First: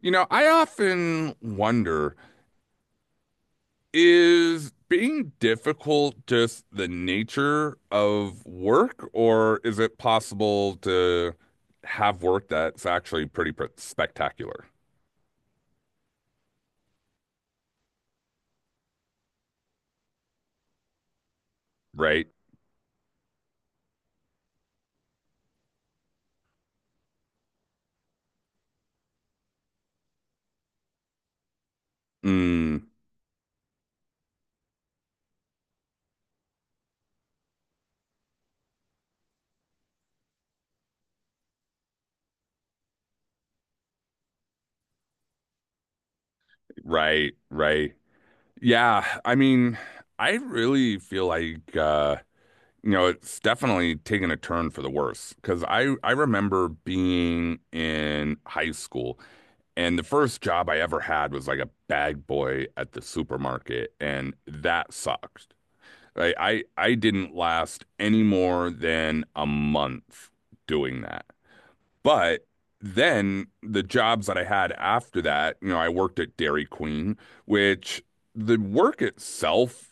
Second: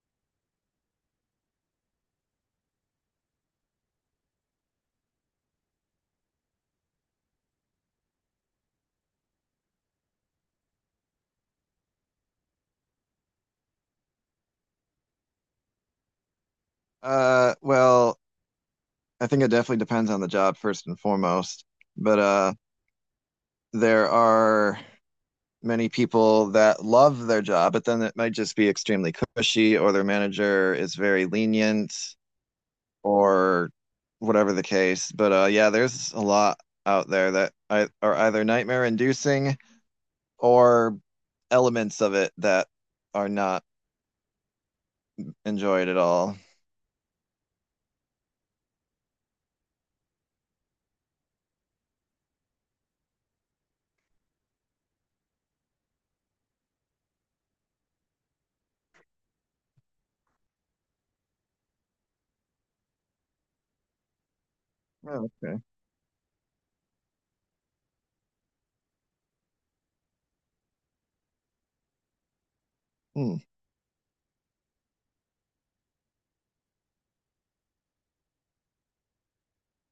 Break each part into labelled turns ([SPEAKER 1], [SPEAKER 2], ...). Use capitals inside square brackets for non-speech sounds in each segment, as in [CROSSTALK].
[SPEAKER 1] You know, I often wonder, is being difficult just the nature of work, or is it possible to have work that's actually pretty pr spectacular,
[SPEAKER 2] Uh, well, I think it definitely depends on the job first and foremost. But
[SPEAKER 1] right?
[SPEAKER 2] there are many people that love their job, but then it might just be extremely cushy, or their manager is very lenient,
[SPEAKER 1] Mm,
[SPEAKER 2] or whatever the case. But yeah, there's a lot out there that are either nightmare inducing or elements of it that are not enjoyed at all.
[SPEAKER 1] right, right. Yeah, I mean, I really feel like it's definitely taken a turn for the worse because I remember being in high school. And the first job I ever had was like a bag boy at the supermarket, and that
[SPEAKER 2] Oh,
[SPEAKER 1] sucked.
[SPEAKER 2] okay.
[SPEAKER 1] Like I didn't last any more than a month doing that. But
[SPEAKER 2] Mm,
[SPEAKER 1] then the jobs that I had after that, you know, I worked at Dairy Queen, which the work itself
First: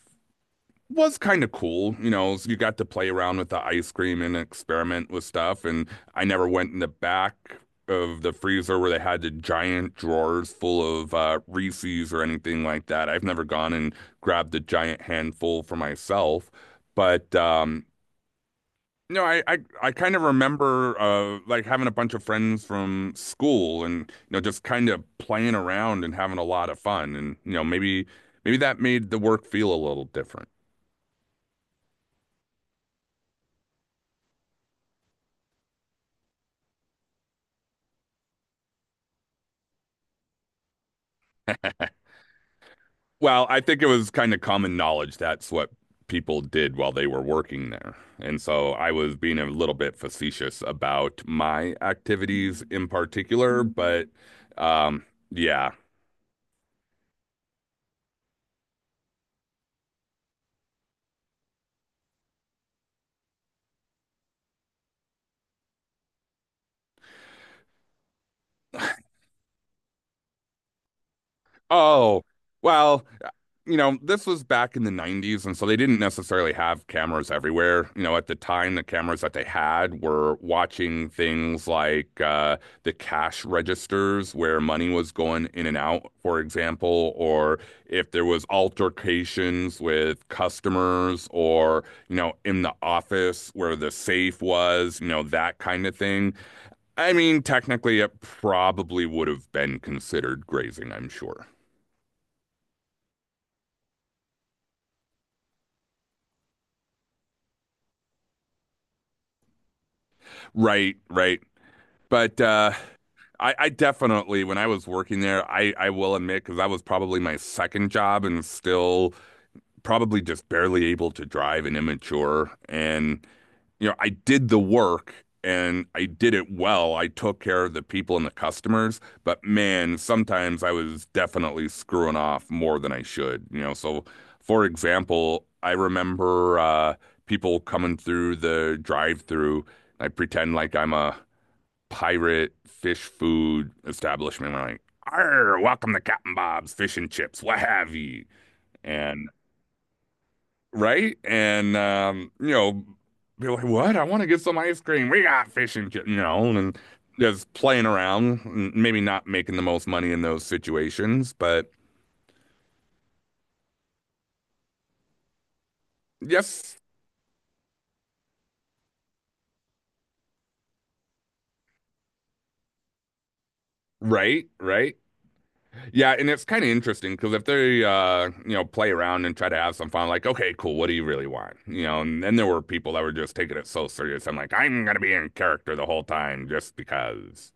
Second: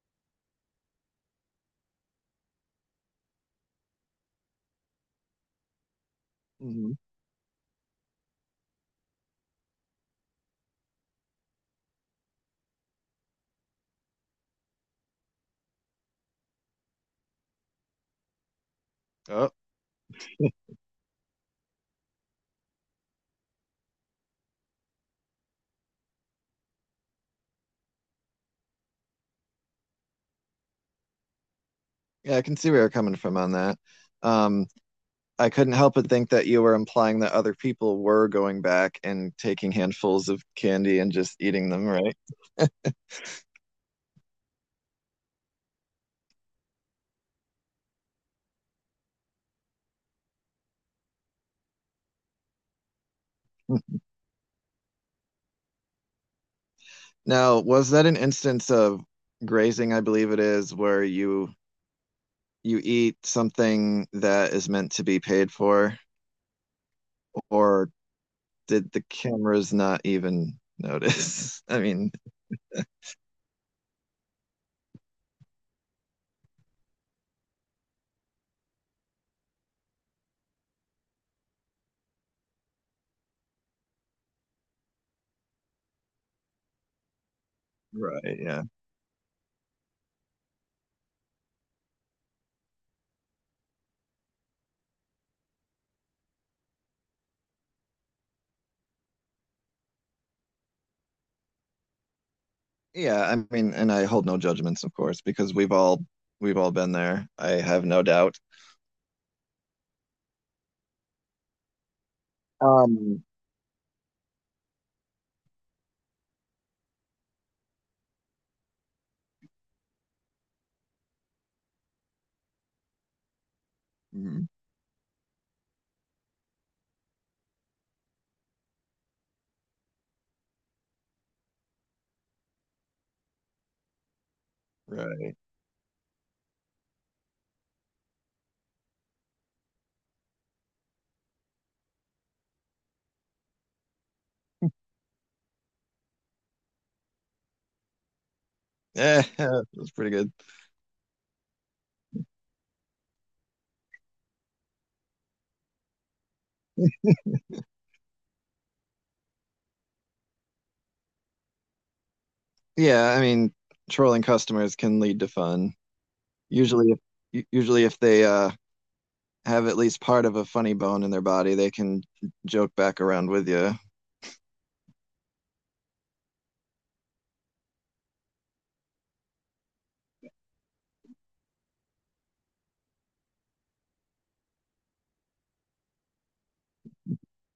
[SPEAKER 1] was kind of cool, you know, so you got to play around with the ice cream and experiment with stuff. And I never went in the
[SPEAKER 2] mhm.
[SPEAKER 1] back of the freezer where they had the giant drawers full of Reese's or anything like that. I've never gone and grabbed a giant handful for myself. But no, I
[SPEAKER 2] Oh,
[SPEAKER 1] I, I kind of remember like having a bunch of friends from school and just kind of playing around and having a lot of fun. And maybe maybe that made the work feel a little different.
[SPEAKER 2] yeah, I can see where you're coming from on that. Um, I couldn't help but think that you were implying that other people were going back and taking handfuls of candy and just eating them, right?
[SPEAKER 1] Well, I think it was kind of common knowledge that's what people did while they were working there. And so I was being a little bit facetious about my activities in particular,
[SPEAKER 2] [LAUGHS]
[SPEAKER 1] but um, yeah.
[SPEAKER 2] Now, was that an instance of grazing, I believe it is, where you eat something that is meant to be paid for, or did the cameras not even notice? [LAUGHS] I mean,
[SPEAKER 1] Oh, well, you know, this was back in the 90s, and so they didn't necessarily have cameras everywhere. You know, at the time, the cameras that they had were watching things like the cash registers where money was going in and out, for example, or if there
[SPEAKER 2] right,
[SPEAKER 1] was
[SPEAKER 2] yeah.
[SPEAKER 1] altercations with customers or, you know, in the office where the safe was, you know, that kind of thing. I mean, technically, it probably would have been considered grazing, I'm sure.
[SPEAKER 2] Yeah, I mean, and I hold no judgments, of course, because we've all been there. I have no doubt.
[SPEAKER 1] Right, right. But
[SPEAKER 2] Um,
[SPEAKER 1] I definitely, when I was working there, I will admit, because that was probably my second job and still probably just barely able to drive and immature. And, you know, I
[SPEAKER 2] mm,
[SPEAKER 1] did the work and I did it well. I took care of the people and the customers, but man, sometimes I was definitely screwing off more than I should, you know. So, for
[SPEAKER 2] right.
[SPEAKER 1] example, I remember people coming through the drive-through. I pretend like I'm a pirate fish food establishment. We're like, arr, welcome to Captain Bob's Fish and Chips, what have you.
[SPEAKER 2] Eh,
[SPEAKER 1] And
[SPEAKER 2] [LAUGHS] that's pretty good.
[SPEAKER 1] right? And you know, be like, what? I want to get some ice cream. We got fish and chips, you know, and just playing around, maybe not making the most money in those situations, but
[SPEAKER 2] Yeah, I mean, trolling customers can lead to fun.
[SPEAKER 1] yes,
[SPEAKER 2] Usually, usually if they have at least part of a funny bone in their body, they can joke back around with you.
[SPEAKER 1] right, right. Yeah, and it's kind of interesting because if they, you know, play around and try to have some fun, like, okay, cool, what do you really want? You know, and then there were people that were just taking it so serious. I'm like, I'm gonna be in character the whole time just because.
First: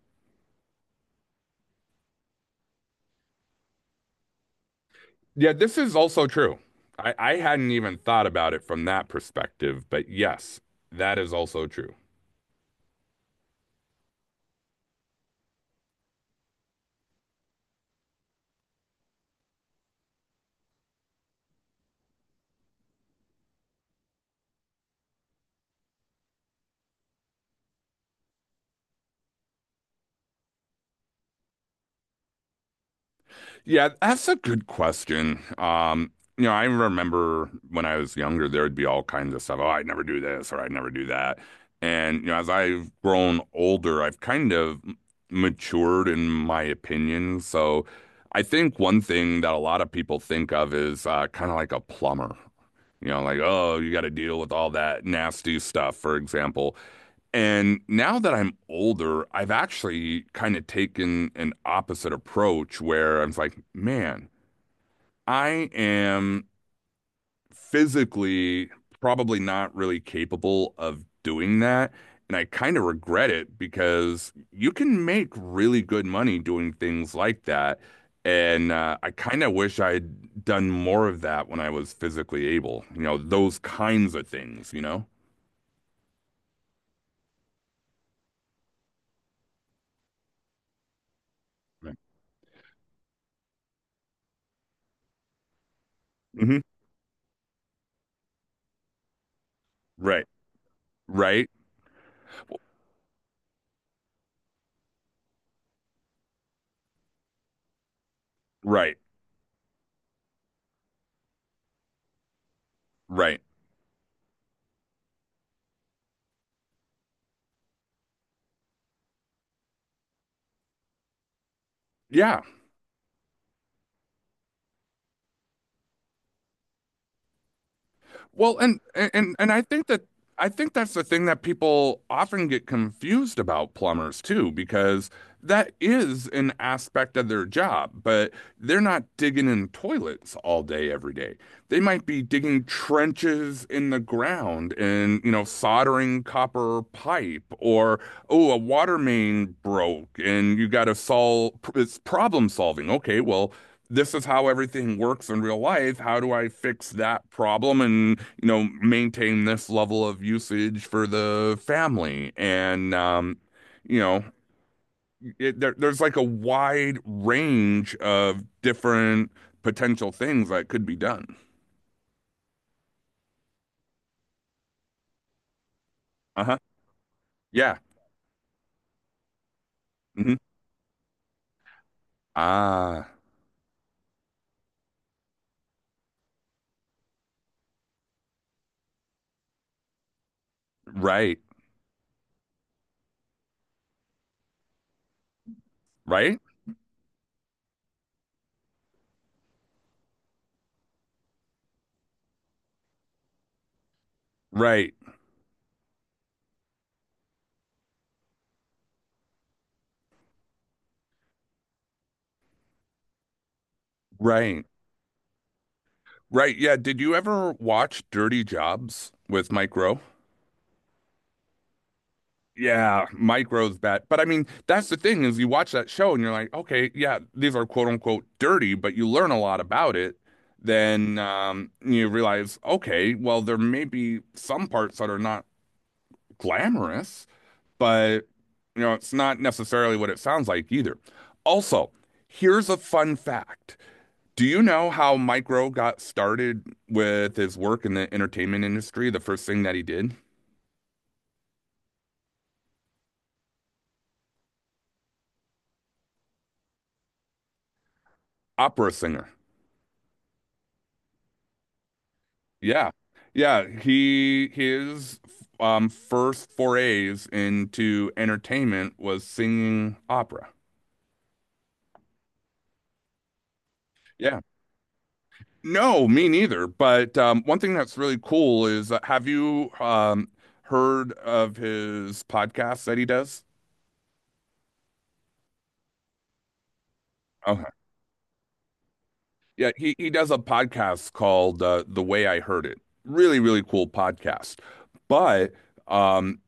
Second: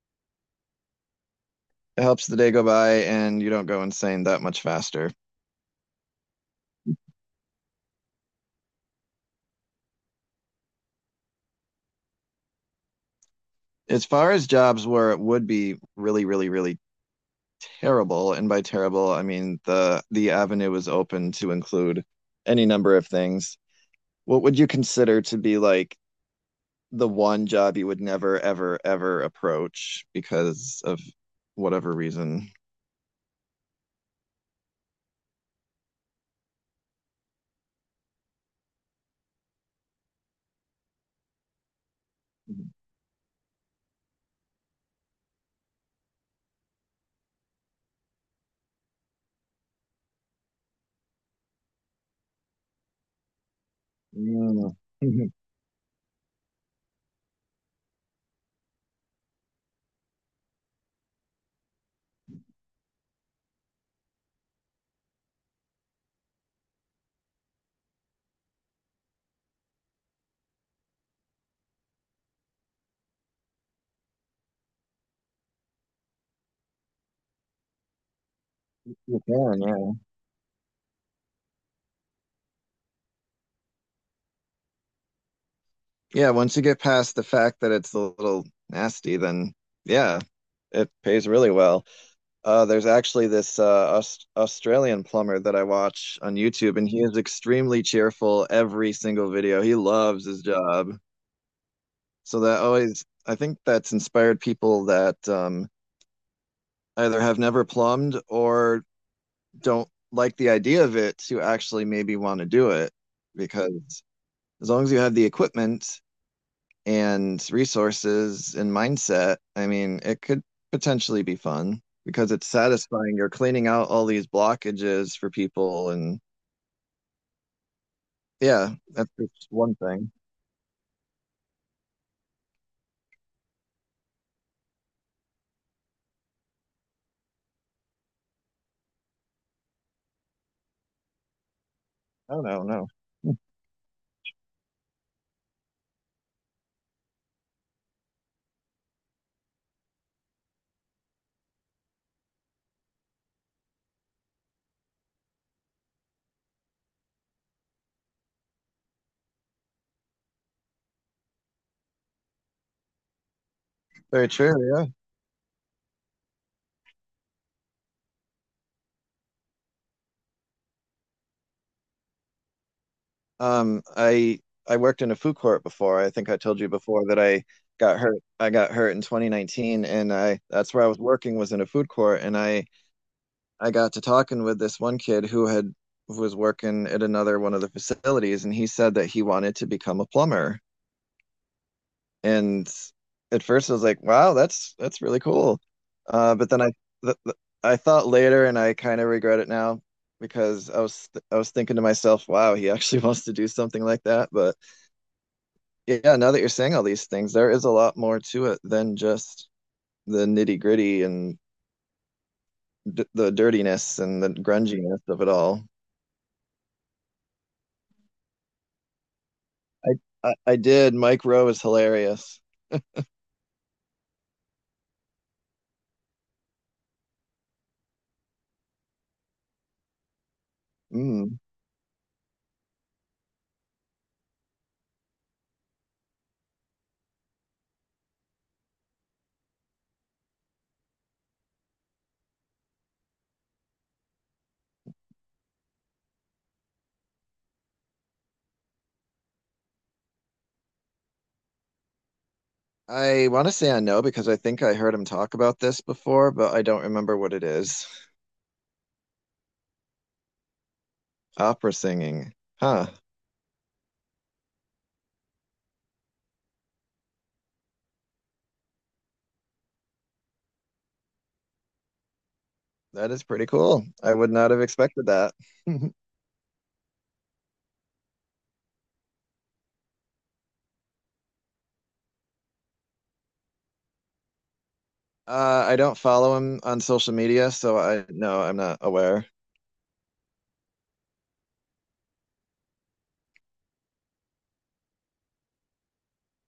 [SPEAKER 2] It helps the day go by, and you don't go insane that much faster.
[SPEAKER 1] Yeah, this is also true. I hadn't even thought about it from that perspective, but yes, that is also true.
[SPEAKER 2] As far as jobs where it would be really, really, really terrible, and by terrible, I mean the avenue is open to include any number of things. What would you consider to be like the one job you would never, ever, ever approach because of whatever reason.
[SPEAKER 1] Yeah, that's a good question. You know, I remember when I was younger, there would be all kinds of stuff. Oh, I'd never do this or I'd never do that. And, you know, as
[SPEAKER 2] Mm.
[SPEAKER 1] I've grown older, I've kind of matured in my opinion. So I think one thing that a lot of people think of is kind of like a plumber. You know, like, oh, you got to deal with all
[SPEAKER 2] You
[SPEAKER 1] that
[SPEAKER 2] [LAUGHS]
[SPEAKER 1] nasty stuff, for example. And now that I'm older, I've actually kind of taken an opposite approach where I'm like, man, I am physically probably not really capable of doing that. And I kind of regret it because you can make really good money doing things like that. And I kind of wish
[SPEAKER 2] yeah.
[SPEAKER 1] I'd done more of that when I was physically able, you know, those kinds of things, you know?
[SPEAKER 2] Yeah, once you get past the fact that it's a little nasty, then yeah, it pays really well.
[SPEAKER 1] Right.
[SPEAKER 2] There's actually this Australian plumber that I watch on
[SPEAKER 1] Hmm.
[SPEAKER 2] YouTube, and he is extremely cheerful every single video. He
[SPEAKER 1] Right.
[SPEAKER 2] loves his job.
[SPEAKER 1] Right.
[SPEAKER 2] So that always, I think that's inspired people that either have never plumbed or
[SPEAKER 1] Right.
[SPEAKER 2] don't like the idea of it to actually maybe want to do it
[SPEAKER 1] Right.
[SPEAKER 2] because as long as you have the equipment and resources and mindset, I mean, it could potentially be fun because
[SPEAKER 1] Yeah.
[SPEAKER 2] it's satisfying. You're cleaning out all these blockages for people and
[SPEAKER 1] Well,
[SPEAKER 2] yeah,
[SPEAKER 1] and
[SPEAKER 2] that's
[SPEAKER 1] and
[SPEAKER 2] just
[SPEAKER 1] and I
[SPEAKER 2] one
[SPEAKER 1] think that
[SPEAKER 2] thing.
[SPEAKER 1] I think that's the thing that people often get confused about plumbers too, because that is an aspect of their job, but they're not digging in toilets all day every day. They might be
[SPEAKER 2] I don't
[SPEAKER 1] digging
[SPEAKER 2] know, no.
[SPEAKER 1] trenches in the ground and, you know, soldering copper pipe or oh, a water main broke and you got to solve it's problem solving. Okay, well, this is how everything works in real life. How do I fix that problem and you know, maintain this level of usage for the family. And, you know,
[SPEAKER 2] Very true, yeah.
[SPEAKER 1] there's like a wide range of different potential things that could be done.
[SPEAKER 2] Um, I I worked in a food court before. I think I
[SPEAKER 1] Uh-huh.
[SPEAKER 2] told you before that I
[SPEAKER 1] Yeah.
[SPEAKER 2] got hurt. I got hurt in 2019 and
[SPEAKER 1] Hmm.
[SPEAKER 2] I that's where I was working was in a food court and I
[SPEAKER 1] Ah,
[SPEAKER 2] I got to talking with this one kid who was working at another one of the facilities, and he said that he wanted to become a plumber.
[SPEAKER 1] right.
[SPEAKER 2] And at first, I was like, "Wow, that's really cool,"
[SPEAKER 1] Right.
[SPEAKER 2] but then I th th I thought later, and I kind of regret it now because I was thinking to myself, "Wow, he [LAUGHS] actually wants to do something like that." But
[SPEAKER 1] Right.
[SPEAKER 2] yeah, now that you're saying all these things, there is a lot more to it than just the nitty gritty and d the dirtiness and the
[SPEAKER 1] Right.
[SPEAKER 2] grunginess of it all.
[SPEAKER 1] Right. Yeah. Did you ever watch Dirty Jobs with Mike
[SPEAKER 2] I,
[SPEAKER 1] Rowe?
[SPEAKER 2] I did. Mike Rowe is hilarious.
[SPEAKER 1] Yeah, micros bad. But I mean, that's the thing is you watch that show and you're like, okay, yeah, these are quote unquote dirty, but you learn a lot about it. Then
[SPEAKER 2] Mm.
[SPEAKER 1] you realize, okay, well, there may be some parts that are not glamorous, but you know, it's not necessarily what it sounds like either. Also, here's a fun fact. Do you know how Micro got started with his work in the entertainment industry? The first thing that he did?
[SPEAKER 2] I want to say I know because I think I heard him talk about this before, but I don't remember what it is.
[SPEAKER 1] Opera singer.
[SPEAKER 2] Opera singing. Huh.
[SPEAKER 1] Yeah. Yeah, he his first forays into entertainment was singing opera.
[SPEAKER 2] That is pretty cool. I would
[SPEAKER 1] Yeah.
[SPEAKER 2] not have expected that. [LAUGHS]
[SPEAKER 1] No, me neither. But one thing that's really cool is have you heard of his podcast that he does?
[SPEAKER 2] I don't follow him on social media,
[SPEAKER 1] Okay.
[SPEAKER 2] so I no, I'm not aware.
[SPEAKER 1] Yeah, he does a podcast called The Way I Heard It. Really, really cool podcast. But um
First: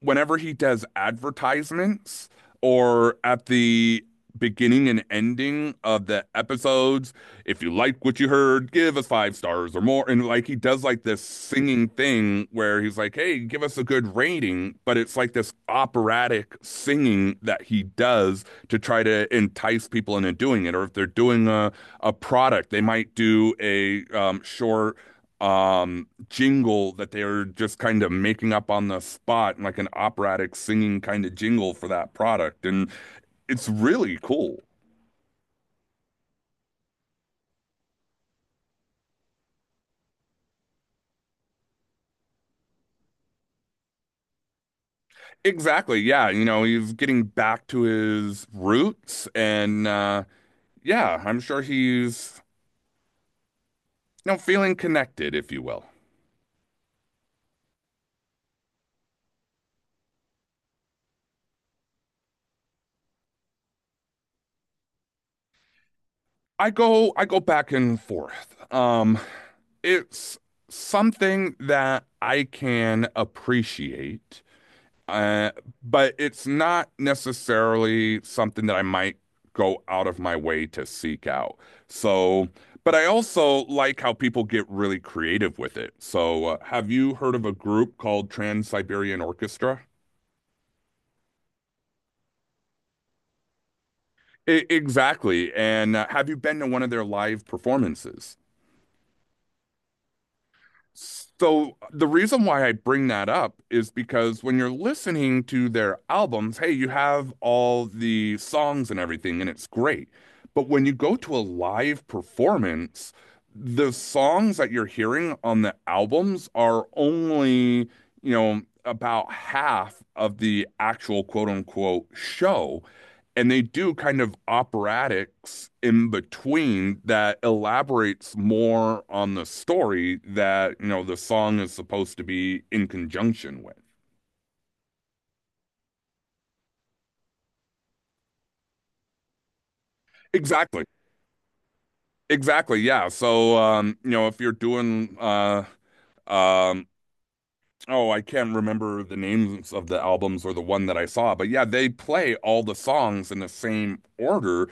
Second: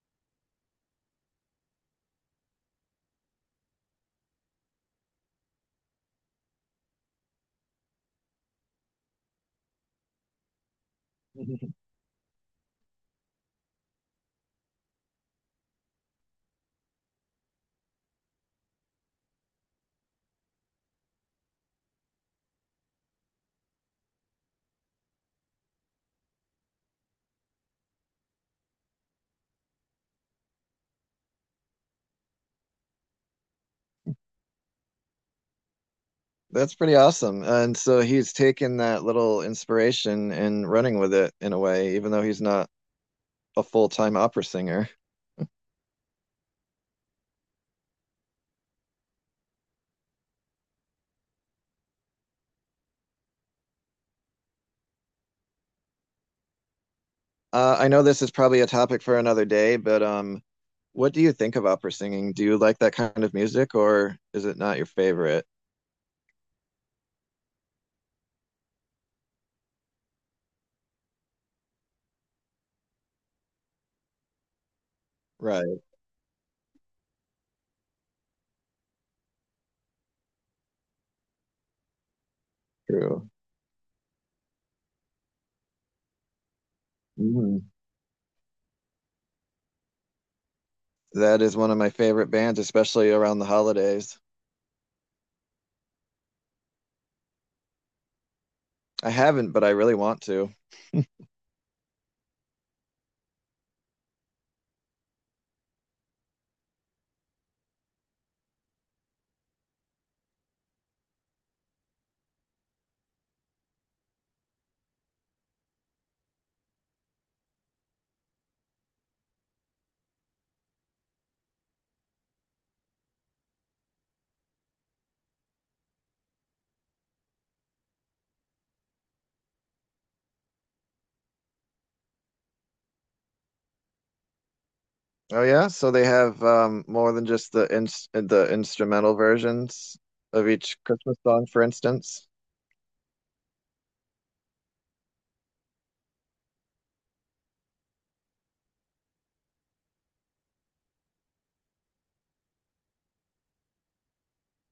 [SPEAKER 1] whenever he does advertisements or at the beginning and ending of the episodes, if you like what you heard, give us five stars or more. And like he does like this
[SPEAKER 2] [LAUGHS]
[SPEAKER 1] singing thing where he's like, hey, give us a good rating. But it's like this operatic singing that he does to try to entice people into doing it. Or if they're doing a product, they might do a short jingle that they are just kind of making up on the spot and like an operatic singing kind of jingle for that product and it's really cool
[SPEAKER 2] That's pretty awesome. And so he's taken that little inspiration and running with it in a way, even though he's not a full-time opera singer.
[SPEAKER 1] exactly yeah you know he's getting back to his roots and yeah I'm sure he's you know feeling connected if you will.
[SPEAKER 2] I know this is probably a topic for another day, but what do you think of opera singing? Do you like that kind of music, or is it not your favorite?
[SPEAKER 1] I go back and forth it's something that I can appreciate. Uh,
[SPEAKER 2] Right,
[SPEAKER 1] but it's not necessarily something that I might go out of my way to seek out. So, but I
[SPEAKER 2] true.
[SPEAKER 1] also like how people get really creative with it. So, have you heard of a
[SPEAKER 2] Mhm.
[SPEAKER 1] group called Trans-Siberian Orchestra?
[SPEAKER 2] That is one of my favorite bands, especially around the holidays.
[SPEAKER 1] I exactly. And have you been to one of their live performances?
[SPEAKER 2] I haven't, but I really want to.
[SPEAKER 1] So the reason why I bring that up is because when you're listening to their albums, hey, you have all the songs and everything, and it's great. But when you go to a live performance, the songs that you're hearing on the albums are only, you know, about half of the actual quote unquote show and they do kind of operatics in between that elaborates more on the story that you know the song is supposed to be in conjunction with
[SPEAKER 2] Oh yeah, so they have more than just the instrumental versions of each
[SPEAKER 1] exactly
[SPEAKER 2] Christmas song, for instance.
[SPEAKER 1] exactly yeah so you know if you're doing um oh I can't remember the names of the albums or the one that I saw but yeah they play all the songs in the same order.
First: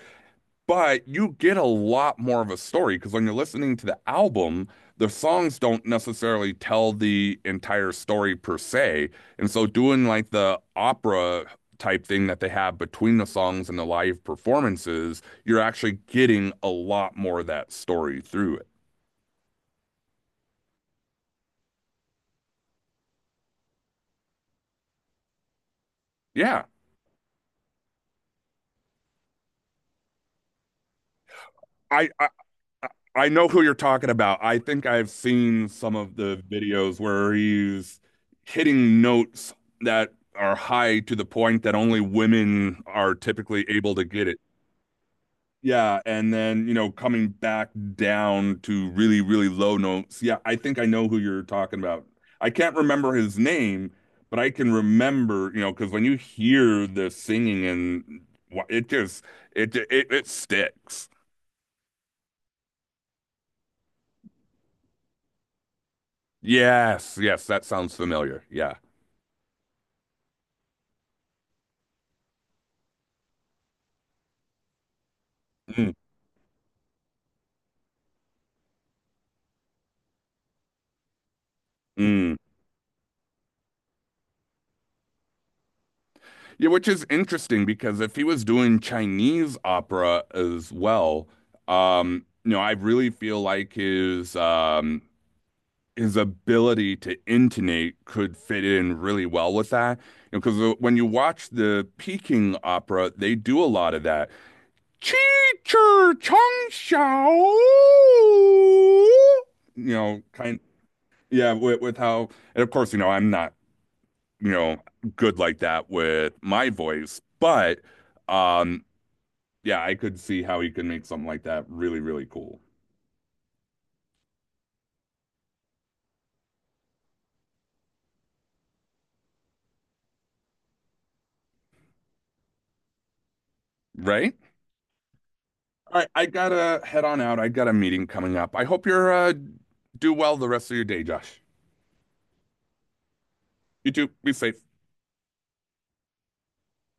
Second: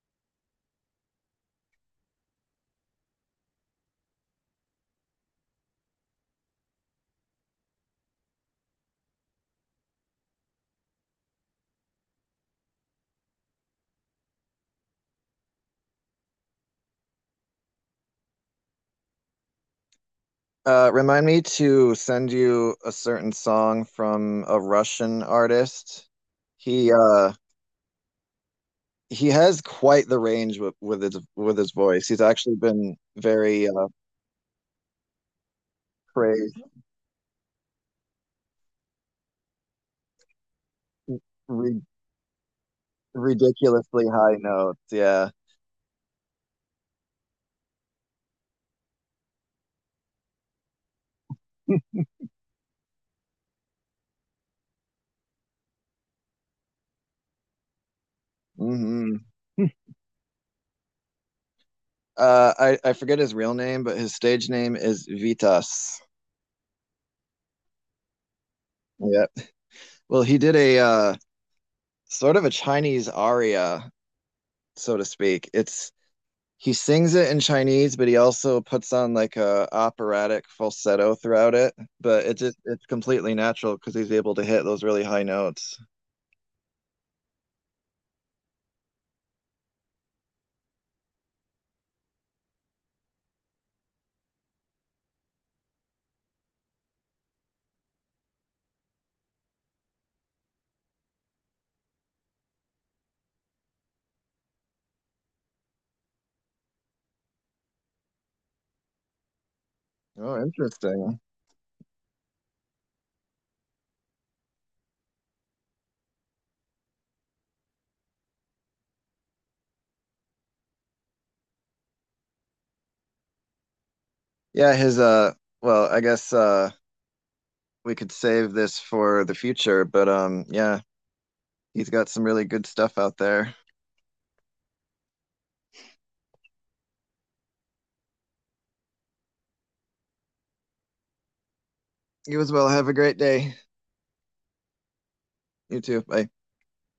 [SPEAKER 1] But you get a lot more of a story because when you're listening to the album, the songs don't necessarily tell the entire story per se. And so doing like the opera type thing that they have between the songs and the live performances, you're actually getting a lot more of that story through it.
[SPEAKER 2] Remind me to send you a certain song from a Russian artist.
[SPEAKER 1] Yeah.
[SPEAKER 2] He he has quite the range with his voice.
[SPEAKER 1] I,
[SPEAKER 2] He's
[SPEAKER 1] I
[SPEAKER 2] actually been
[SPEAKER 1] I know who
[SPEAKER 2] very
[SPEAKER 1] you're talking about. I think I've seen some of the
[SPEAKER 2] praised
[SPEAKER 1] videos where he's hitting notes that are high to the point that
[SPEAKER 2] ri-
[SPEAKER 1] only women are typically able to
[SPEAKER 2] ridiculously
[SPEAKER 1] get it.
[SPEAKER 2] high notes. Yeah.
[SPEAKER 1] Yeah, and then, you know, coming back down to really, really low notes. Yeah, I think I know who you're talking about. I can't remember his name, but I can remember, you know, because when you hear the singing and it just
[SPEAKER 2] hmm
[SPEAKER 1] it sticks.
[SPEAKER 2] I forget his real name, but his stage name is Vitas.
[SPEAKER 1] Yes, yes, that sounds familiar. Yeah.
[SPEAKER 2] Yeah. Well, he did a sort of a Chinese aria, so to speak.
[SPEAKER 1] Mm,
[SPEAKER 2] It's He sings it in Chinese, but he also puts on like a operatic falsetto throughout it. But
[SPEAKER 1] mm.
[SPEAKER 2] it's completely natural because he's able to hit those really high notes.
[SPEAKER 1] Yeah, which is interesting because if he was doing Chinese opera as well, you know, I really feel like his ability to intonate could fit in really well with that. You know, because when you watch the Peking opera, they do a lot of that. Chi chir chong xiao. You know,
[SPEAKER 2] Oh,
[SPEAKER 1] kind
[SPEAKER 2] interesting.
[SPEAKER 1] yeah, with how, and of course, you know, I'm not you know, good like that with my voice. But um, yeah, I could see how he could make something like that really, really cool.
[SPEAKER 2] Yeah, his well, I guess we could save this for the future, but yeah, he's got some really good stuff out there.
[SPEAKER 1] Right? All right, I gotta head on out. I got a meeting coming up. I hope you're do well the rest of your day, Josh.
[SPEAKER 2] You as well. Have a great day.
[SPEAKER 1] You too. Be safe.
[SPEAKER 2] You too. Bye.